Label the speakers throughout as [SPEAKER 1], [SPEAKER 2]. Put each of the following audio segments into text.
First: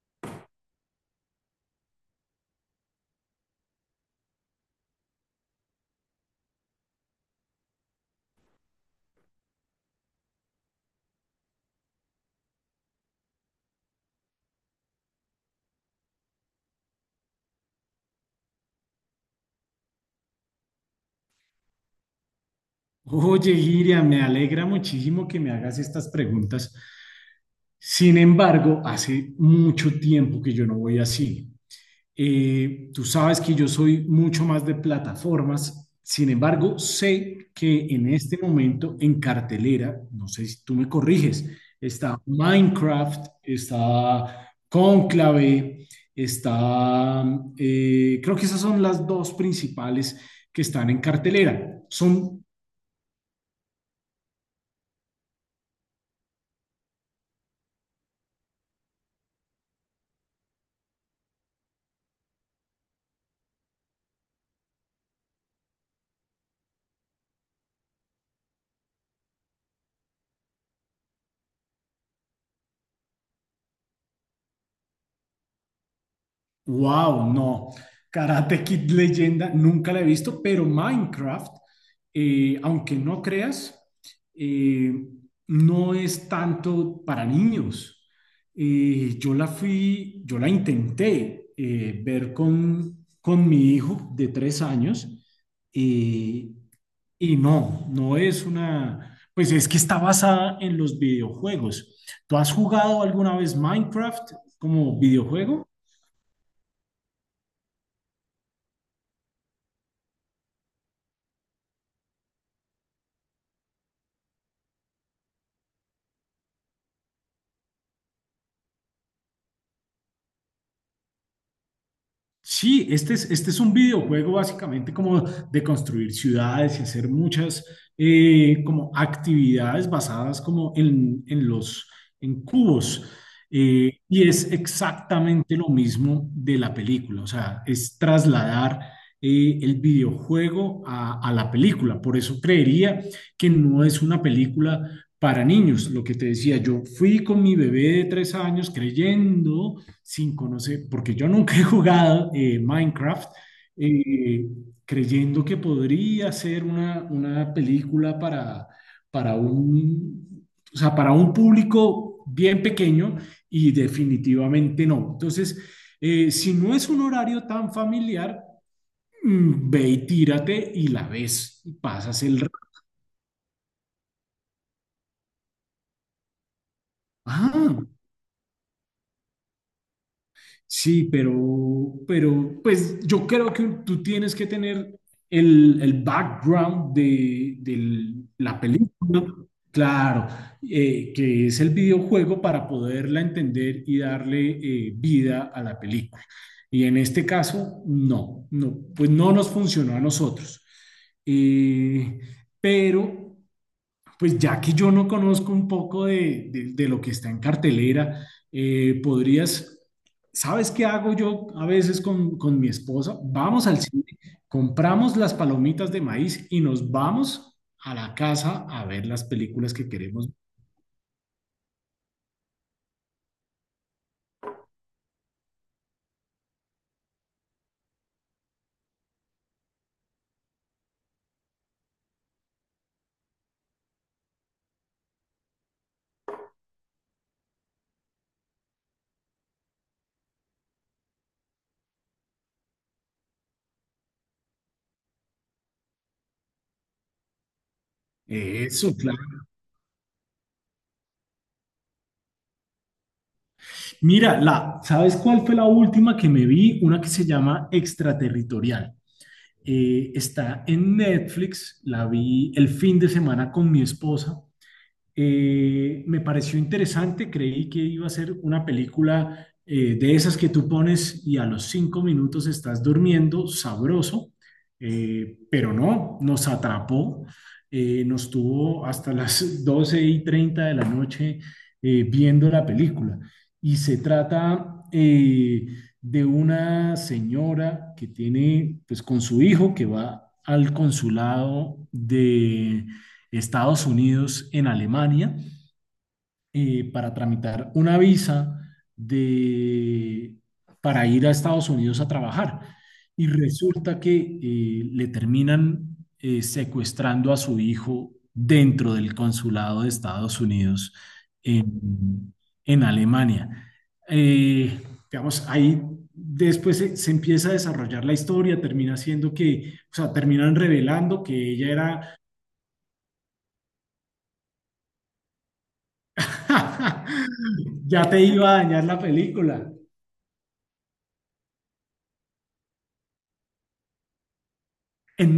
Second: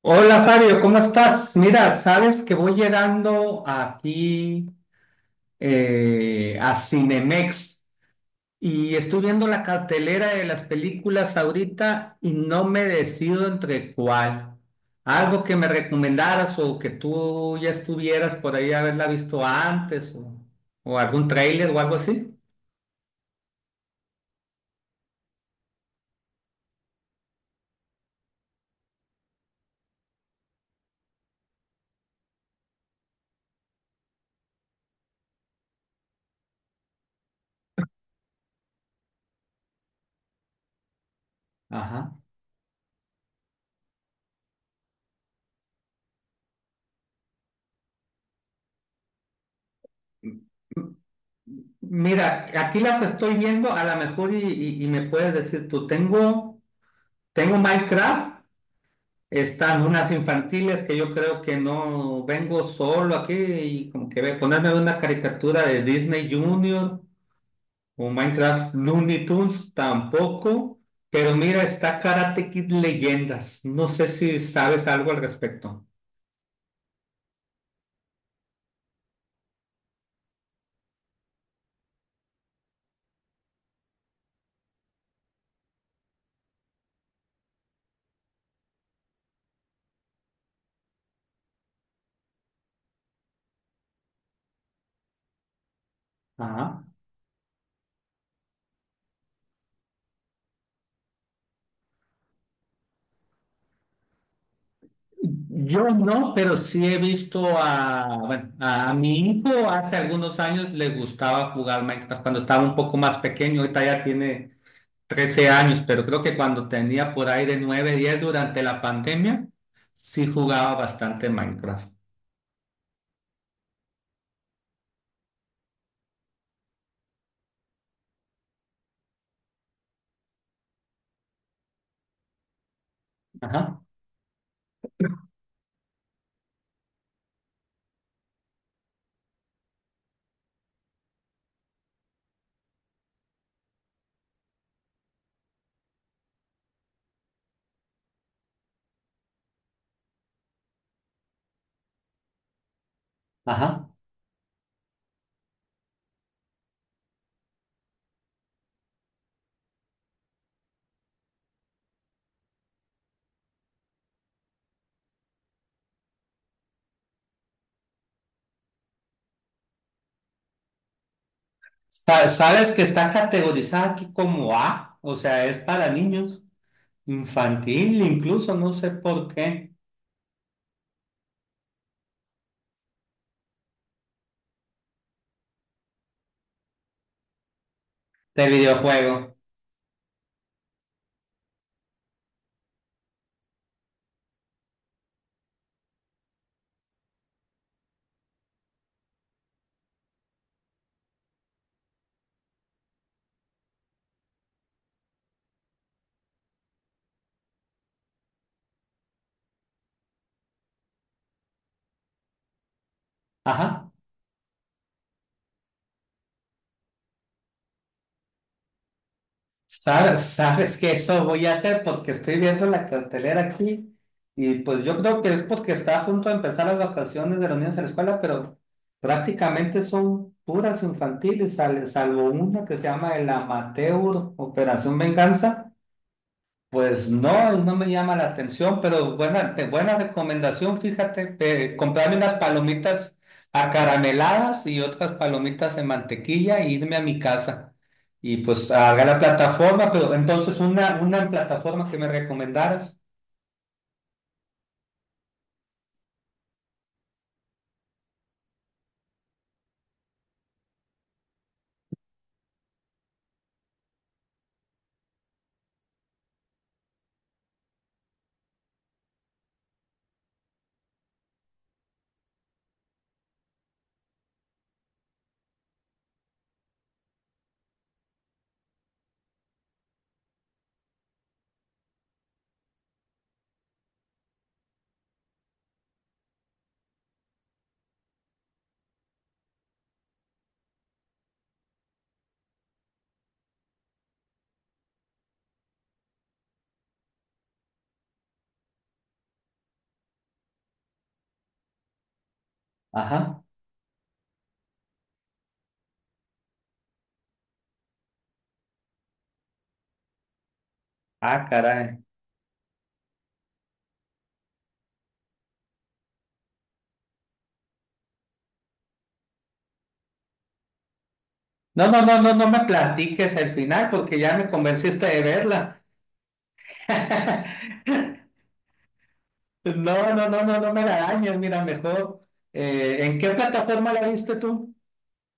[SPEAKER 1] Hola Fabio, ¿cómo estás? Mira, sabes que voy llegando aquí a Cinemex y estoy viendo la cartelera de las películas ahorita y no me decido entre cuál. Algo que me recomendaras o que tú ya estuvieras por ahí haberla visto antes o algún tráiler o algo así.
[SPEAKER 2] Oye, Iria, me alegra muchísimo que me hagas estas preguntas. Sin embargo, hace mucho tiempo que yo no voy a cine. Tú sabes que yo soy mucho más de plataformas. Sin embargo, sé que en este momento en cartelera, no sé si tú me corriges,
[SPEAKER 1] Ajá.
[SPEAKER 2] está Minecraft, está Cónclave, está... creo que esas son las dos principales que están en cartelera. Son
[SPEAKER 1] Mira, aquí las estoy viendo, a lo mejor y me puedes decir tú, tengo Minecraft. Están unas infantiles que yo creo que no vengo solo aquí y como que ponerme una caricatura de Disney Junior o Minecraft Looney Tunes tampoco. Pero mira, está Karate Kid Leyendas. No sé si sabes algo al respecto.
[SPEAKER 2] Wow, no. Karate Kid Leyenda, nunca la he visto, pero Minecraft, aunque no creas, eh, no es tanto para niños. Yo la intenté, ver con mi hijo de tres años, eh,
[SPEAKER 1] Ajá.
[SPEAKER 2] y no, no es una, pues es que está basada en los videojuegos. ¿Tú has jugado alguna vez Minecraft como videojuego?
[SPEAKER 1] Yo no, pero sí he visto a, bueno, a mi hijo hace algunos años le gustaba jugar Minecraft cuando estaba un poco más pequeño. Ahorita ya tiene 13 años, pero creo que cuando tenía por ahí de 9, 10 durante la pandemia, sí jugaba bastante Minecraft.
[SPEAKER 2] Sí, este es un videojuego básicamente como de construir ciudades y hacer muchas, como actividades basadas como en cubos.
[SPEAKER 1] Ajá,
[SPEAKER 2] Y es exactamente lo mismo de la película, o sea, es trasladar, el videojuego a la película. Por eso creería que no es una película para niños. Lo que te decía, yo fui con mi bebé de tres años creyendo 5, no sé, porque yo nunca he jugado, Minecraft,
[SPEAKER 1] ajá.
[SPEAKER 2] eh, creyendo que podría ser una película para un, o sea, para un público bien pequeño y definitivamente no. Entonces, si no es un horario tan familiar, ve y tírate y la ves y pasas
[SPEAKER 1] Sa-
[SPEAKER 2] el rato.
[SPEAKER 1] sabes que está categorizada aquí como A, o sea, es para niños,
[SPEAKER 2] Ah,
[SPEAKER 1] infantil incluso, no sé por qué,
[SPEAKER 2] sí, pero, pues yo creo que tú tienes que tener el background del
[SPEAKER 1] de
[SPEAKER 2] la película,
[SPEAKER 1] videojuego.
[SPEAKER 2] claro, que es el videojuego para poderla entender y darle, vida a la película. Y en este caso, no, no, pues no nos funcionó a nosotros. Eh, pero pues ya que yo no conozco un poco de lo que está en cartelera, eh, podrías, ¿sabes qué hago yo a veces con mi esposa? Vamos al
[SPEAKER 1] Ajá.
[SPEAKER 2] cine, compramos las palomitas de maíz y nos vamos a la casa a ver las películas que
[SPEAKER 1] Sabes,
[SPEAKER 2] queremos.
[SPEAKER 1] sabes que eso voy a hacer porque estoy viendo la cartelera aquí y pues yo creo que es porque está a punto de empezar las vacaciones de los niños en la escuela, pero prácticamente son puras infantiles, salvo una que se llama el Amateur Operación Venganza. Pues no, no me llama la atención, pero buena recomendación, fíjate, comprarme unas palomitas acarameladas y otras palomitas en mantequilla e irme a mi casa. Y pues
[SPEAKER 2] Eso,
[SPEAKER 1] haga
[SPEAKER 2] claro.
[SPEAKER 1] la plataforma, pero entonces una plataforma que me recomendaras.
[SPEAKER 2] Mira, ¿sabes cuál fue la última que me vi? Una que se llama Extraterritorial. Está en Netflix, la vi el fin de semana con mi esposa. Me pareció interesante, creí que iba a ser una película, de esas que tú pones y a los cinco minutos estás durmiendo sabroso, pero no, nos atrapó, nos tuvo hasta las 12 y 30 de la noche, viendo la película. Y se trata, de una señora que tiene, pues con su hijo, que va al consulado de Estados Unidos en Alemania, para tramitar una visa de, para ir a Estados Unidos a trabajar. Y
[SPEAKER 1] Ajá.
[SPEAKER 2] resulta que, le terminan, secuestrando a su hijo dentro del consulado de Estados Unidos
[SPEAKER 1] Ah, caray.
[SPEAKER 2] en, en Alemania. Eh, digamos, ahí después empieza a desarrollar la historia, termina siendo que, o sea, terminan revelando que ella
[SPEAKER 1] No, no,
[SPEAKER 2] era
[SPEAKER 1] no, no, no me platiques el final porque ya me convenciste de verla.
[SPEAKER 2] Ya te iba a dañar la película.
[SPEAKER 1] No, no, no, no, no me la dañes, mira, mejor. ¿ ¿En qué plataforma la viste tú?
[SPEAKER 2] En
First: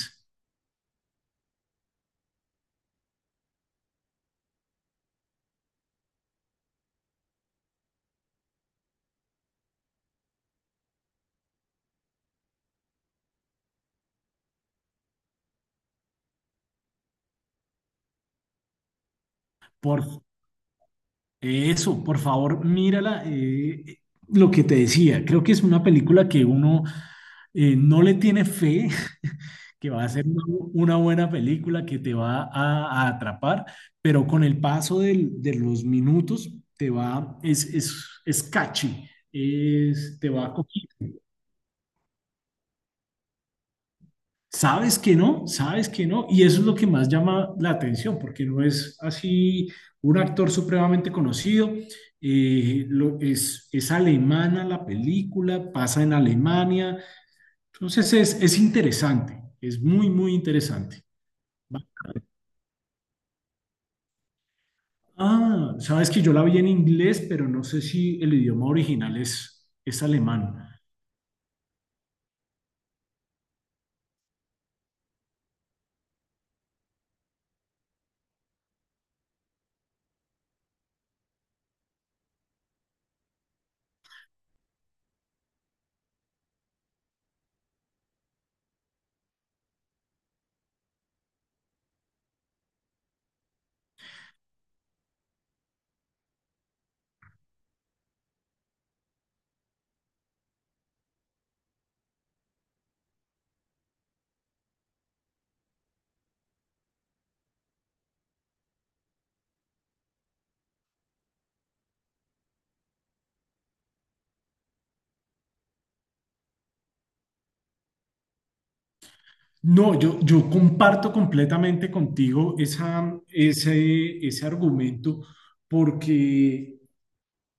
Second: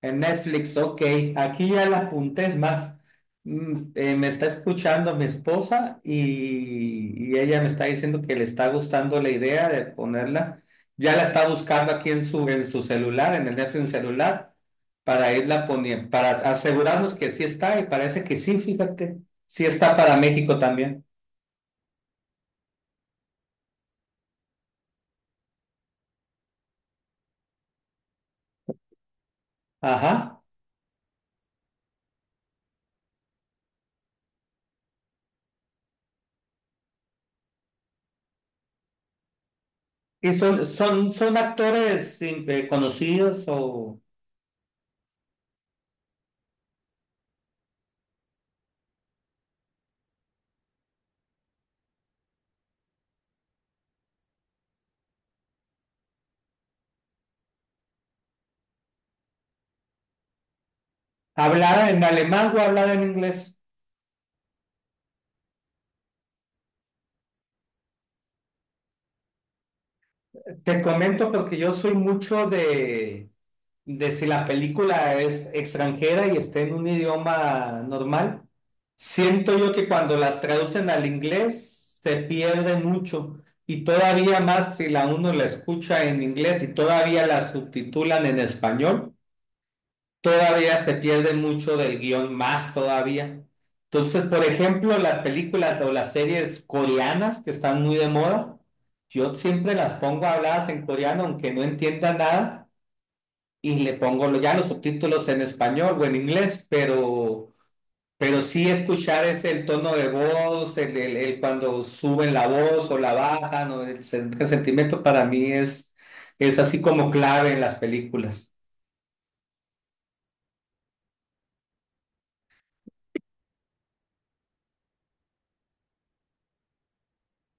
[SPEAKER 1] En Netflix, ok. Aquí ya la apunté, es más. Me está escuchando mi esposa y ella me está diciendo que le está gustando la idea de ponerla. Ya la está buscando aquí en en su celular, en el Netflix celular, para irla poniendo, para asegurarnos que sí está y parece que sí, fíjate. Sí está
[SPEAKER 2] Por
[SPEAKER 1] para México también.
[SPEAKER 2] eso, por favor, mírala. Lo que te decía, creo que es una película que uno, no le tiene fe, que va a ser
[SPEAKER 1] Ajá.
[SPEAKER 2] una buena película, que te va a atrapar, pero con el paso de los minutos te va, es catchy, te
[SPEAKER 1] ¿Y
[SPEAKER 2] va
[SPEAKER 1] son,
[SPEAKER 2] cogiendo.
[SPEAKER 1] son actores conocidos o
[SPEAKER 2] Sabes que no, y eso es lo que más llama la atención, porque no es así un actor supremamente conocido. Es alemana la película, pasa en Alemania, entonces es interesante, es muy, muy interesante.
[SPEAKER 1] hablar en alemán o hablar en inglés?
[SPEAKER 2] Ah, sabes que yo la vi en inglés, pero no sé si el idioma original es alemán.
[SPEAKER 1] Te comento porque yo soy mucho de si la película es extranjera y está en un idioma normal, siento yo que cuando las traducen al inglés se pierde mucho y todavía más si la uno la escucha en inglés y todavía la subtitulan en español todavía se pierde mucho del guión, más todavía. Entonces, por ejemplo, las películas o las series coreanas que están muy de moda, yo siempre las pongo habladas en coreano, aunque no entienda nada, y le pongo ya los subtítulos en español o en inglés, pero sí escuchar ese el tono de voz, el cuando suben la voz o la bajan, o el sentimiento para mí es así como clave en las películas.
[SPEAKER 2] No, yo comparto completamente contigo ese argumento, porque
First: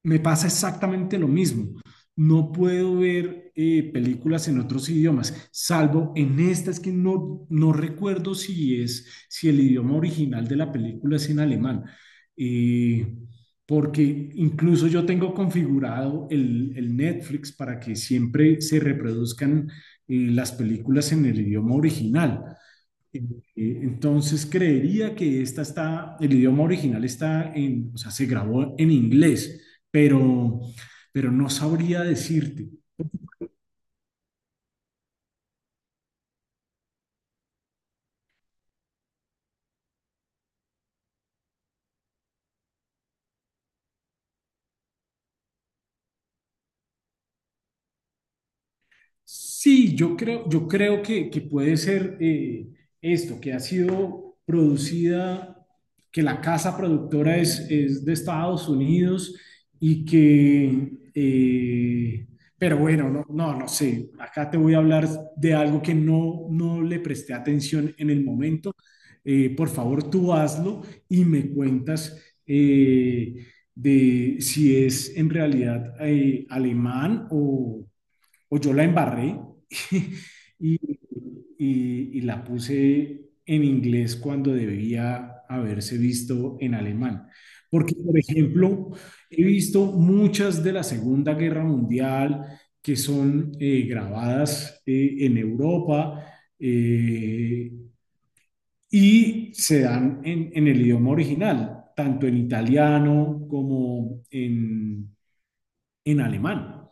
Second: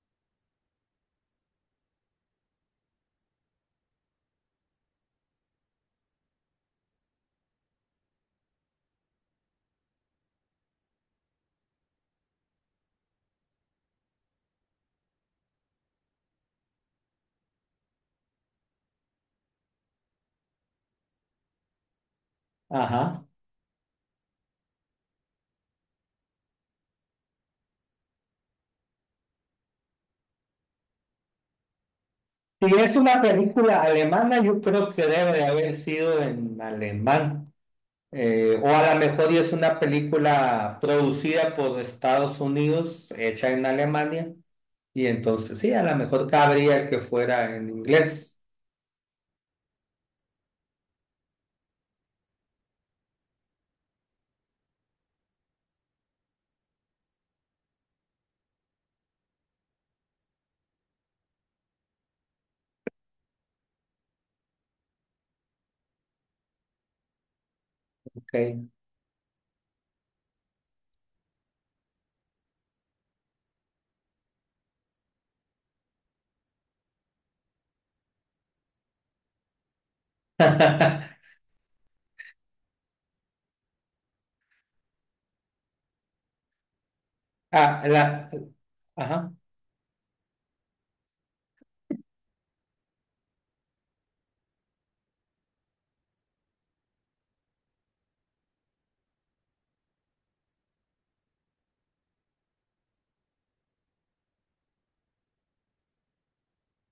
[SPEAKER 2] me pasa exactamente lo mismo. No puedo ver, películas en otros idiomas, salvo en esta, es que no, no recuerdo si el idioma original de la película es en alemán. Eh, Porque incluso yo tengo configurado el Netflix para que siempre se reproduzcan, las películas en el idioma original. Eh,
[SPEAKER 1] Ajá.
[SPEAKER 2] Entonces creería que el idioma original está en, o sea, se grabó en inglés, pero, pero no sabría decirte.
[SPEAKER 1] Si es una película alemana, yo creo que debe de haber sido en alemán. O a lo mejor y es una película producida por Estados Unidos, hecha en Alemania. Y entonces sí, a lo mejor cabría que fuera en inglés.
[SPEAKER 2] Sí, yo creo que puede ser, esto, que ha sido producida, que la casa productora es de Estados Unidos y que, pero bueno, no, no, no sé, acá te voy a hablar de algo que no, no le presté atención en el
[SPEAKER 1] Okay.
[SPEAKER 2] momento. Por favor, tú hazlo y me cuentas, eh, de si es en realidad, alemán o yo la embarré y, y la puse en inglés cuando debía haberse visto en alemán.
[SPEAKER 1] Ah,
[SPEAKER 2] Porque, por
[SPEAKER 1] la-
[SPEAKER 2] ejemplo,
[SPEAKER 1] ajá.
[SPEAKER 2] he visto muchas de la Segunda Guerra Mundial que son, grabadas, en Europa, eh, y se dan en el idioma original, tanto en italiano como en alemán.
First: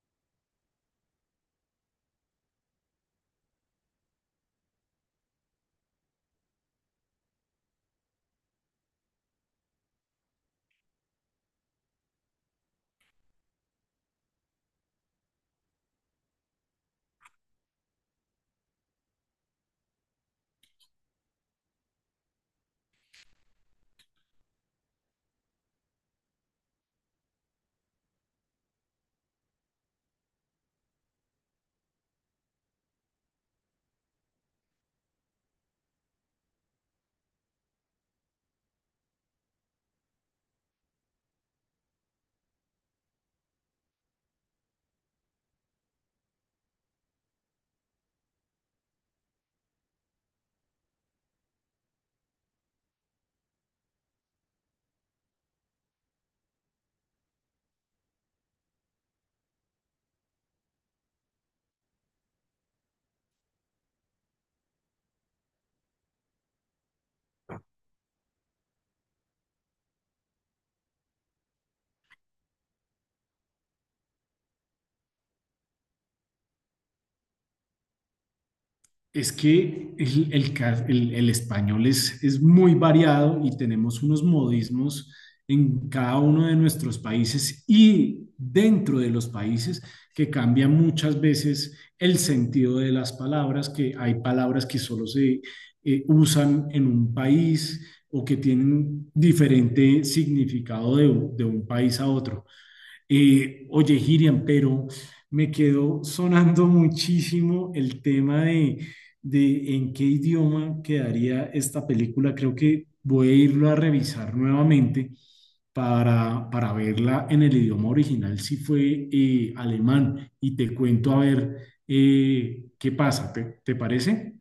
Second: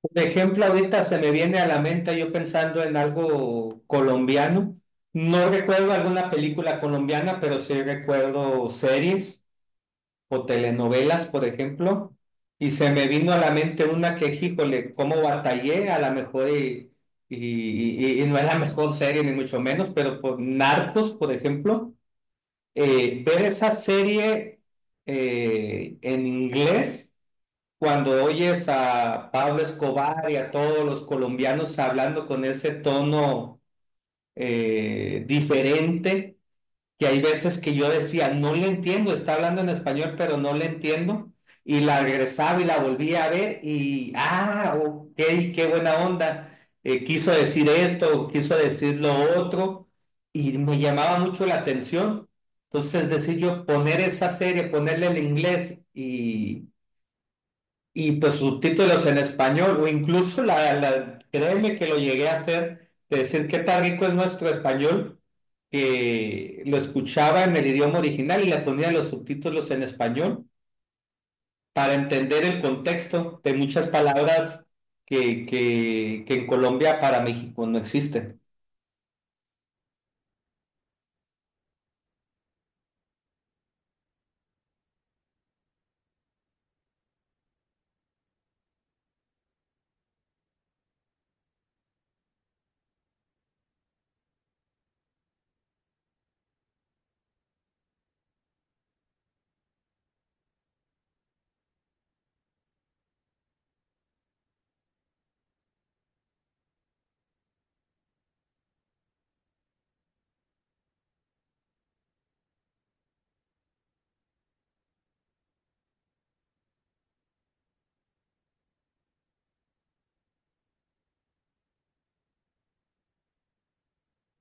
[SPEAKER 1] Por ejemplo, ahorita se me viene a la mente yo pensando en algo colombiano. No recuerdo alguna película colombiana, pero sí recuerdo series o telenovelas, por ejemplo, y se me vino a la mente una que, híjole, cómo batallé, a lo mejor y no es la mejor serie, ni mucho menos, pero por Narcos, por ejemplo, ver esa serie en inglés, cuando oyes a Pablo Escobar y a todos los colombianos hablando con ese tono diferente, que hay veces que yo decía, no le entiendo, está hablando en español, pero no le entiendo. Y la regresaba y la volvía a ver y, ah, ok, qué buena onda. Quiso decir esto, quiso decir lo otro, y me llamaba mucho la atención. Entonces, es decir, yo poner esa serie, ponerle el inglés y pues subtítulos en español, o incluso créeme que lo llegué a hacer, de decir qué tan rico es nuestro español, que lo escuchaba en el idioma original y le ponía los subtítulos en español para entender el contexto de muchas palabras que en Colombia para México no existen.
[SPEAKER 2] Es que el español es muy variado y tenemos unos modismos en cada uno de nuestros países y dentro de los países que cambian muchas veces el sentido de las palabras, que hay palabras que solo se, usan en un país o que tienen diferente significado de un país a otro. Oye, Hiriam, pero me quedó sonando muchísimo el tema de en qué idioma quedaría esta película. Creo que voy a irlo a revisar nuevamente para verla en el idioma original, si fue, alemán, y te cuento a ver, qué pasa. ¿Te parece?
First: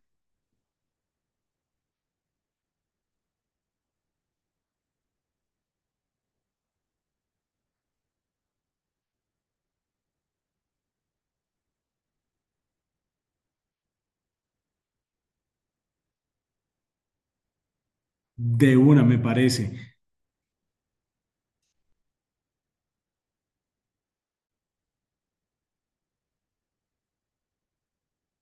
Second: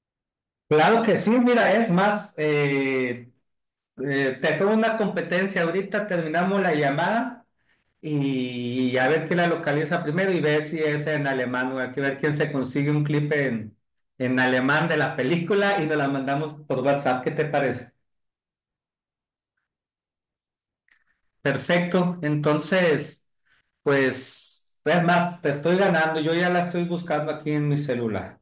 [SPEAKER 1] Claro que sí, mira, es más, te hago una competencia, ahorita terminamos la llamada y, a ver quién la localiza primero y ver si es en alemán o hay que ver quién se consigue un clip en alemán de la película y nos la mandamos por WhatsApp. ¿Qué te parece?
[SPEAKER 2] De una, me parece.
[SPEAKER 1] Perfecto. Entonces, pues, es más, te estoy ganando. Yo ya la estoy buscando aquí en mi celular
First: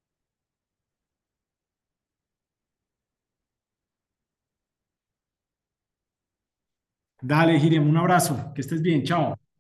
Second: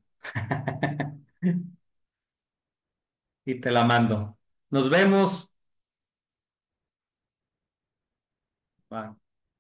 [SPEAKER 1] y te la mando. Nos vemos.
[SPEAKER 2] Dale, Hiriam, un abrazo. Que estés bien.
[SPEAKER 1] Bye.
[SPEAKER 2] Chao.